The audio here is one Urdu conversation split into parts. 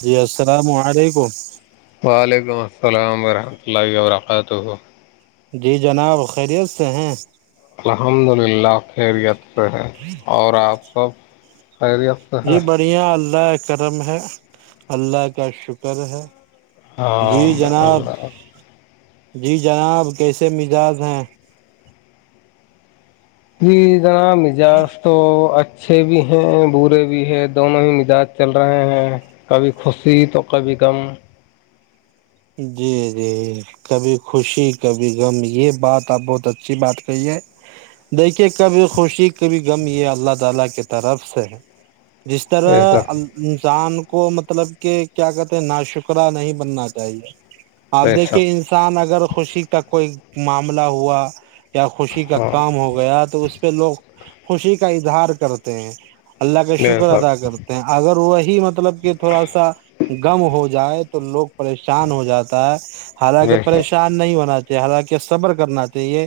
جی السلام علیکم وعلیکم السلام ورحمۃ اللہ وبرکاتہ جی جناب خیریت سے ہیں الحمد للہ خیریت سے ہے اور آپ سب خیریت سے جی ہے بڑھیا اللہ کرم ہے اللہ کا شکر ہے ہاں جی جناب اللہ [inaudible] [inaudible] جی جناب کیسے مزاج ہیں ج [inaudible] ناا مزاج تو اچھے بھی ہیں برے بھی ہیں دونوں ہی مزاج چل رہے ہیں کبھی خوشی تو کبھی م جی جی کبھی خوشی کبھی غم یہ بات آپ بہت اچھی بات کہیے دیکھیے کبھی خوشی کبھ سے جس طرح بے شک انسان کو مطلب کہ کیا کہتے ہیں ناشکرہ نہیں بننا صحیح ہے آپ بے دیکھیے شک انسان اگر خوشی کا کوئی معاملہ ہوا کیا خوشی کا ہاں کام ہو گیا تو اس پہ لوگ خوشی کا اظہار کرتے ہیں اللہ کا بے شکر ادا شک کرتے ہیں اگر وہی ہی مطلب کہ تھوڑا سا گم ہو جائے تو تو لوگ پریشان ہو جاتا ہے حالانکہ بے شک پریشان نہیں ہونا حالانکہ صبر کرنا تھے یہ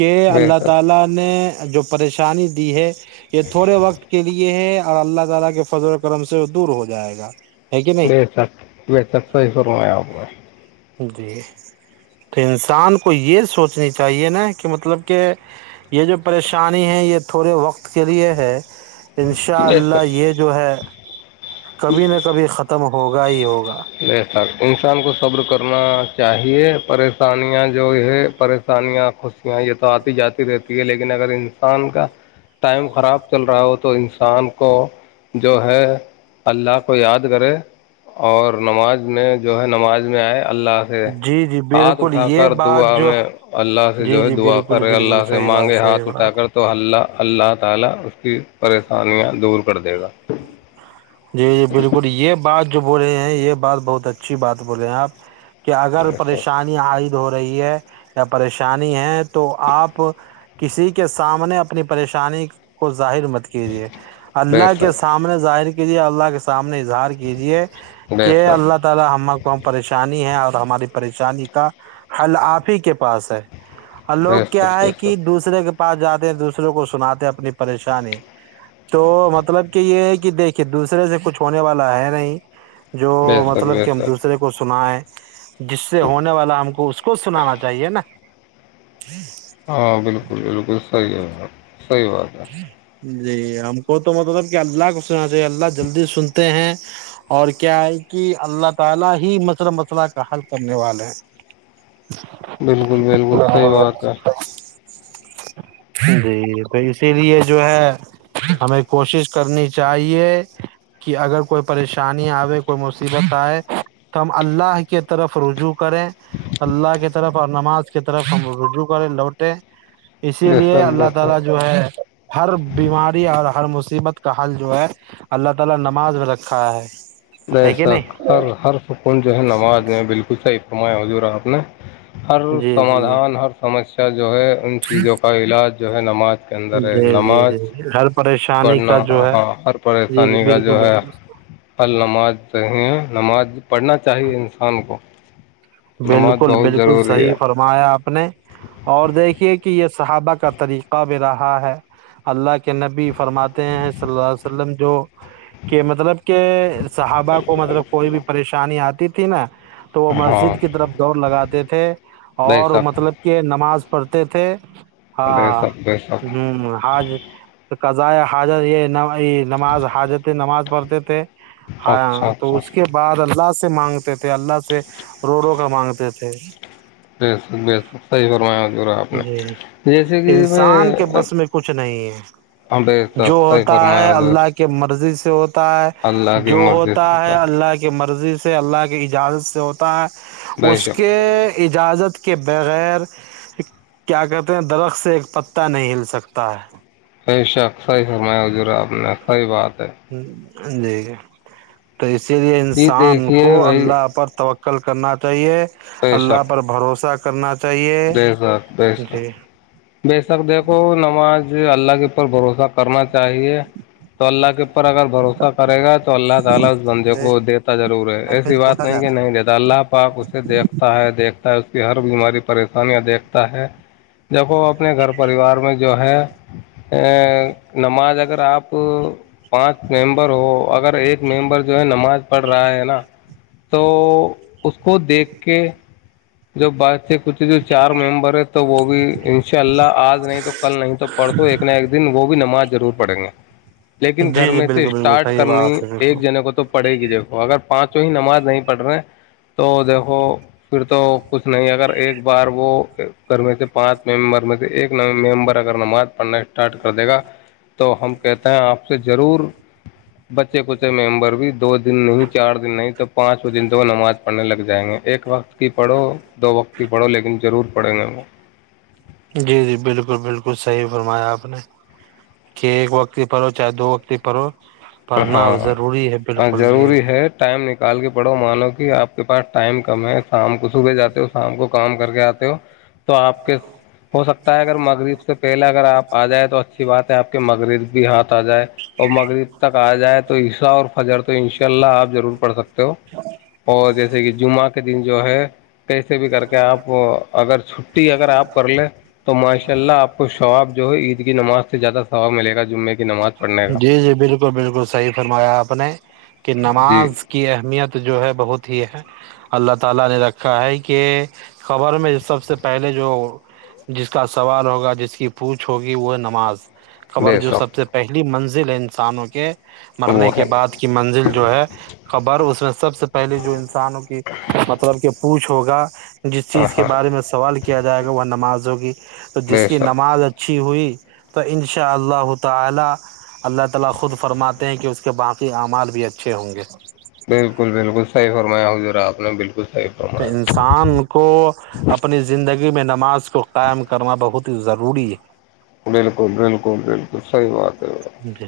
کے بے الله شک تھلا نے جو پریشانی دی ہے یہ تھوڑے وقت کے لیے ہے اور اللہ تعالی کے فضل و کرم سے دور ہو جائے گا ہے کہ نہیں بے سٹ بی سک صحی سرو میں آپ کو [inaudible] جی تو انسان کو یہ سوچنی چاہیے نا کہ مطلب کہ یہ جو پریشانی ہے یہ تھوڑے وقت کے لیے ہے انشاء بے شک اللہ یہ جو ہے کبھی نہ کبھی ختم ہوگا ہی ہوگا لے ساک انسان کو صبر کر کرنا چاہیے پریشانیاں جو ہے پریشانیاں خوشیاں یہ تو آتی جاتی رہتی ہے لیکن اگر انسان کا ٹائم خراب چل رہا ہو تو انسان کو جو ہے اللہ کو یاد کرے اور نماز میں جو ہے نماز میں آئے جی جی بالکل یہ بات جو جی جی بالکل بالکل صحیح بات صحیح بات دور کر دے گا جی جی بالکل یہ بات جو بولے ہیں یہ بات بہت اچھی بات بول رہے ہیں آپ کہ اگر بے شک پریشانی عائد ہو رہی ہے یا پریشانی ہے تو آپ کسی کے سامنے اپنی پریشانی کو ظاہر مت کیجیے بے اللہ کے شک سامنے ظاہر کی لیے اللہ کے سامنے انٹیجر کیجئے بے کی شک الله تھلا ہمکو پریشانی ہے ہماری پریشانی کا حل آف ہی کے پاس ہے اور بے لوگ کیا شک بے ہے کہ شک دوسرے کے پاس جاتے ہیں دوسروں کو سناتے ہیں اپنی پریشانی تو مطلب کہ یہ ہے کہ دیکھے کہ دوسرے سے کچھ ہونے والا ہے نہیں جو بے شک مطلب بے کہ ہم شک دوسرے کو سنیں جس سے ہونے والا ہم کو اس کو سنانا چاہیے نا ہاں بالکل بالکل صحیح ہے صحی باتہ جی ہمکو تو مطالب الله کو سنا نا چائے اور الله ہی مثلا کو حل کرنے والے ہے بالکل بالکل سحی بات ہے ج بائی پ لیے جو ہے ہمیں کوشش کرنی چاہیے کہ اگر کوئی پریشانی آے کوئی مصیبت آئے تو ہم اللہ کی طرف رجوع کریں اللہ کی طرف اور نماز اس کی طرف ہم ردرو والے لوٹے [inaudible] بے شک بے شک ہر بیماری اور ہر مصیبت کا حل جو ہے اللہ تعالی نماز میں رکھا ہے ہے کہ ویسا نہیں ہر ہر جو ہے نماز میں بالکل صح تو میں ہضورا آپ نے ہر جی جی سمادھان ہر سمسیا ا جو ہے [unintelligible] ان چیزوں کا علاج جو ہے نماز کے اندر ہے جی جی نماز جی جی ہر پریشانی کا پڑھنا جو ہے ہاں ہر جی جی پریشانی کا بالکل جو ہے بالکل نماز چ نماز پڑھنا چاہیے انسان کو نماز بالکل بہت بالکل ضروری صحی ہے فرمایا آپ اپنے اور دیکھیے کہ یہ [inaudible] کہ مطلب کہ صحابہ کو مطلب کوئی بھی پریشانی آتی تو تین [unintelligible] ہاں دڑ لگاتے تھے بے اور شک مطلب کہ نمبر ناز پڑھتے تھے بے ہاں شک بے شک ہ آج قضائ حاضر یہ ن نماز ہا جاتے نماز پڑھتے تھے ہ اچھا تو اچھا اس کے بعد اللہ سے مانگتے تھے اللہ سے کروڑوں کا مانگتے تھے بیس بیس سیح فرما جی انسان میں کے بس میں کچھ نہیں ہے بے جو شک صحیح ہوتا ہے فرمایا حضور اللہ کے مرضی سے تو اللہ ہے کی جو مرضی ہوتا سے ہے تھا اللہ کے مرضی سے سے اللہ کی اجازت سے ہوتا ہے بے اس شک کے اجازت کے بغیر کیا کہتے ہیں درخت سے ایک پتا نہیں ہل سکتا ہے ای ش اکس سرما ہوجورا آپ نے صحی بات ہے ہوں ج ج تو اسی لیے جی انسان کو دیکھیے بھائی اللہ پر توقع کل کرنا چاہیے بے اللہ شک پر بھروسہ کر کرنا چاہیے بے شک بے شک جی بے شک دیکھو نماز ج اللہ کے اپر بھروسہ کرنا چاہیے تو اللہ کے اگر بھروسہ کرے گا تو اللہ تعالی اس بندے کو دیتا ضرور ہے ایسی بات نہیں کہ نہیں دیتا اللہ پاک اسے دیکھتا ہے دیکھتا اس کی ہر بیماری پری انیہ دیکھتا ہے جب وہ اپنے گھر پریوار میں جو ہے نماز اگر آپ پانچ ممبر ہو اگر ایک ممبر جو ہے نماز پڑھ رہا ہے نا تو اس کو دیکھ کے جو بات سے جو چار ممبر ہے تو وہ بھی ان شاء اللہ آج نہیں تو کل نہیں تو پڑھ تو ایک نہ ایک دن وہ بھی نماز ضرور پڑیں گے لیکن گھر جی جی میں سے بالکل بالکل اسٹارٹ صحیح کرنی بات ہے بالکل ایک جنے کو تو پڑے گی دیکھو اگر پانچوں ہی نماز نہیں پڑھ رہے تو دیکھو پھر تو کچھ نہیں اگر ایک بار وہ گھر میں سے پانچ ممبر میں سے ایک ممبر اگر نماز پڑھنا اسٹارٹ کر دے گا تو ہم کہتے ہیں آپ سے ضرور بچے بچے ممبر بھی دو دن نہیں چار دن نہیں تو پانچ دن تو وہ نماز پڑھنے لگ جائیں گے ایک وقت کی پڑھو دو وقت ہی پڑھو لیکن ضرور پڑھیں گے وہ جی جی بالکل بالکل صحیح فرمایا آپ نے کہ ایک وقتتی پر ہو چاہے دو وقت پر ہو ہاں جی ضروری جی ہے ٹائم نک نکال کے پڑھو مانو کہ آپ کے پاس ٹائم کم ہے شام کو صبح جاتے ہو شام کو کام کر کے آتے ہو تو آپ کے ہو سکتا ہے اگر مغرب سے پہلے اگر آپ آ جائ تو اچ بات ہے آپ کے مغرب بھی ہاتھ آ جائے اور مغرب تک آ جائے تو حصہ اور حضر تو ان شاء اللہ آپ ضرور پڑک تو اور جیسے کہ جمعہ کے دن جو ہے کیسے بھی کر کے آپ اگر چھٹی اگر آپ کر لیں تو ماشاء اللہ آپ کو شواب جو ہے عید کی نماز سے زیادہ واب ملے گا جمعے کی نماز پڑھنے کا جی جی بالکل بالل بالکل صحیح فرمایا آپ نے کہ جی نماز کی اہمیت جو ہے بہت ہی ہے اللہ تعالی نے رکھا ہے کہ قبر میں جو سب سے پہلے جو جس کا سوال ہوگا جس کی پوچھ ہوگی وہ نماز خبر بے جو سب شک سے پہل منزل ہے انسانوں کے وہ مرنے کے ہے بعد کی منزل جو ہے خبر اس میں سب سے پہلے جو انسانوں کی مطلب کہ پوچھ ہوگا جس چیز کے ہاں بارے میں سوال کیا جائے گا وہ نماز جگی تو جس بے کی شک نماز اچھی ہوئی تو ان شاء اللہ تعالی اللہ تعالی خود فرماتے ہیں کہ اس کے باقی اعمال بھی اچھے ہوں گے بالکل بالکل صحیح فرمایا حضور آپ نے بالکل صحیح تو فرمایا انسان کو اپنی زندگی زگی میں نماز کو قائم کرنا بہت ہی ضروری ہے بالکل بالکل بال بالکل صحیح بات ہے جی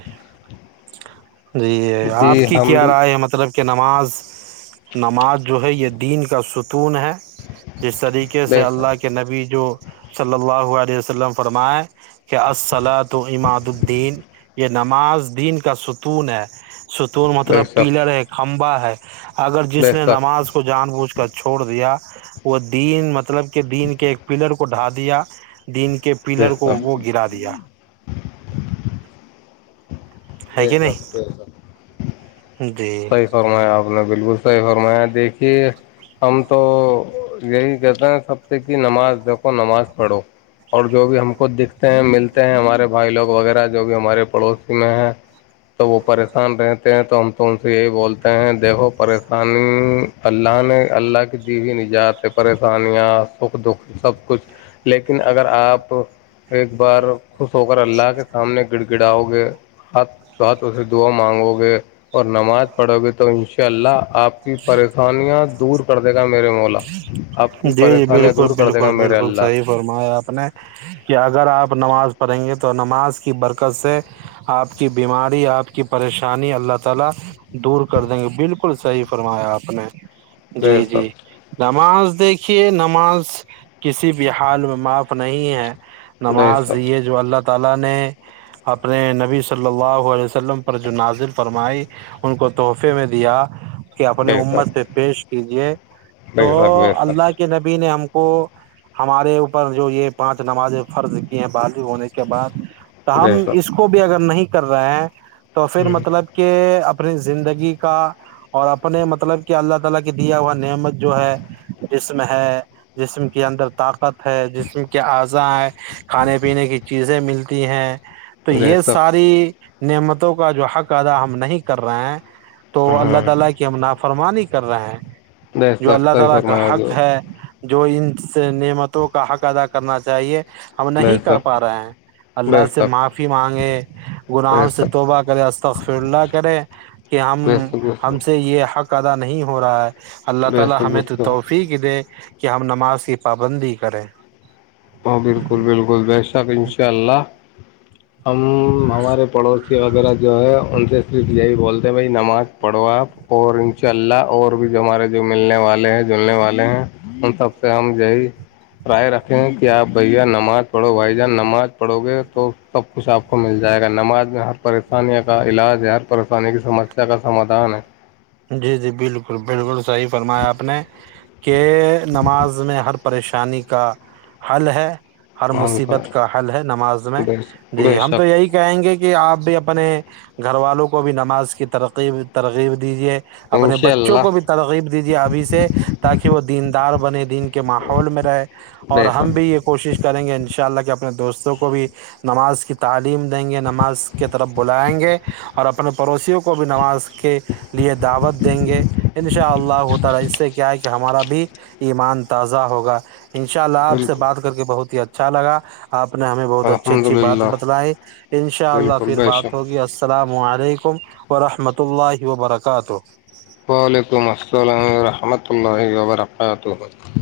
جی آپ جی کی ہم کیا بھی رائے ہے مطلب نماز نماز جو ہے یہ دین کا ست ون ہے جس طریقے سے بے اللہ کے شک نبی جو صلی اللہا وسلم فرمائے کہ السل تو اماد الدین یہ نماز دین کا ستون ہے ستور بے مطلب شک پیلر ہے کھمبا ہ [inaudible] اگر جس بے نے شک نماز کو جان بوجھ کر چھوڑ دیا وہ دین مطلب کہ دین کے ایک پلر کو ڈھا دیا دن کے بے پلر کو شک وہ گرا دیا ہے جی کہ سب نہیں جیسب جی صحیح فرمایا آپ نے بالکل صی فرما دیکھیے ہم تو یہی کہتے ہیں سب سے کہ نماز دیکھو نماز پڑھو اور جو بھی ہم کو دکھتے ہیں ملتے ہیں ہمارے بھائی لوگ وغیرہ جو بھی ہمارے پڑوسی میں ہیں تو وہ پریشان رہتے ہیں تو ہم تو ان سے یہی بولتے ہیں دیکھو پریشانی اللہ نے اللہ کی دییی ن جات ہے پریشانیاں سکھ دکھ سب کچھ لیکن اگر آپ ایک بار خوش ہو کر اللہ کے سامنے گڑ گراؤ گے ہاتھ ہاتھوں سے دواں مانگو گے اور نماز پڑھو گے تو ان شاء اللہ آپ کی پریشانیاں دور کر دے گا میرے مولا آپ جی کی جی پریشانیاں بالکل دور کر دے گا بالکل میرے بالکل اللہ صحیح فرمایا نہیں ہے تو نماز کی برکت سے اپ کی بیماری اپ کی پریشانی اللہ تعالی فرمایا اپ نے بے جی جی شک نماز دیکھیے نماز کسی بھی حال میں معاف نہیں ہے بے نماز شک دی جو اللہ اللہ نے اپنے نبی صلی اللہ علیہ وسلم پر جو نازل فرمائی ان کو تحفے میں دیا کہ اپنی بے امت شک سے پیش کیجیے تو بے شک بے شک اللہ کے نبی نے ہم کو کو ہمارے اوپر جو یہ پانچ نمازیں فرض کی ہیں بازو ہونے کے بعد تو بے ہم اس کو بھی اگر نہیں کر رہا ہے تو پھر شک مطلب کہ اپنی زندگی کا اور اپنے مطلب کہ اللہ تعالی کے دیا ہوا نعمت جو ہے اسم ہے جسم کے اندر ط پت ہے جسم کیا اضاں کھانے پینے کی چیزیں مل تی ہے تو بے یہ شک ساری نعمتوں کا جو حق ادا ہم نہیں کر رہے ہیں تو ہاں اللہ اللہ کہ ہم نا فرمانیے کر رہا ہے بیس جو سب اللہ صحیح تعالی کا فرمایا حق جو ہے جو ان سے نعمتوں کا حق ادا کرنا چاہیے ہم نہیں بیس کر سب پا رہے ہیں اللہ بیس سے سب معافی مانگے گناہوں بیس سب بیس سے سک توبہ کرے استخ اللہ کرے کہ ہم بیس سک ہم سے یہ ادا نہیں ہو رہا ہے اللہ بیس تعالی سک ہمیں بیس تو سک توفیق دے کہ ہم نماز کی پابندی کریں ہاں بالکل بالکل بے شک انشاء اللہ ہ ہمار پڑوس ے وغیرہ جو ہے ان سے صرف یہی بولتے ہیں بھائی نماز پڑھو آپ اور ان شاء اللہ اور بھی جو ہمارے جو ملنے والے ہیں جلنے والے ہیں ان سب سے ہم یہی رائے رکھیں کیا آپ بھیا نماز پڑھو بھائی جان نماز پڑھو گے تو سب کچھ آپ کو مل جائے گا نماز میں ہر پریشانی کا علاج ہے ہر پریشانی کی سمسیا کا سمادھان ہے جی جی بالکل بالکل صحیح فرمایا آپ نے کہ نماز میں ہر پریشانی کا حل ہے ہر مان مصیبت کا حل ہے نماز میں بے جی بے ہم تو شک یہی کہیں گے کہ آپ بھیب اپنے گھر والوں کو بھی نماز کی ترکیب ترغیب دیجے اپنے انشاء بچوں کو اللہ بھی ترغیب دیجیے ابھی سے تاکہ وہ دیندار بنے دین کے ماحول میں رہے اور بے ہم بھی شک یہ کوشش کریں گے ان شاء اللہ کہ اپنے دوستوں کو بھی نماز کی تعلیم دیں گے نماز کے طرف بلائیں گے اور اپنے پڑوسیوں کو بھی نماز کے لیے دعوت دیں گے ان شاء اللہ تعالی اس سے کیا ہے کہ ہمارا بھی ایمان تازہ ہوگا ان شاء اللہ آپ سے بالکل بات کر کے بہت ہی اچھا چال گ آپ نے ہمیں بہت اچھی الحمد اچھی بات للہ بتلائی ان شاء اللہ بالکل پھر بے شک بات ہوگی السلام علیکم و رحمۃ اللہ وبرکاتہ کہ تو وعلیکم السلام ورحمۃ اللہ وبرکاتہ ہاں تولہفظ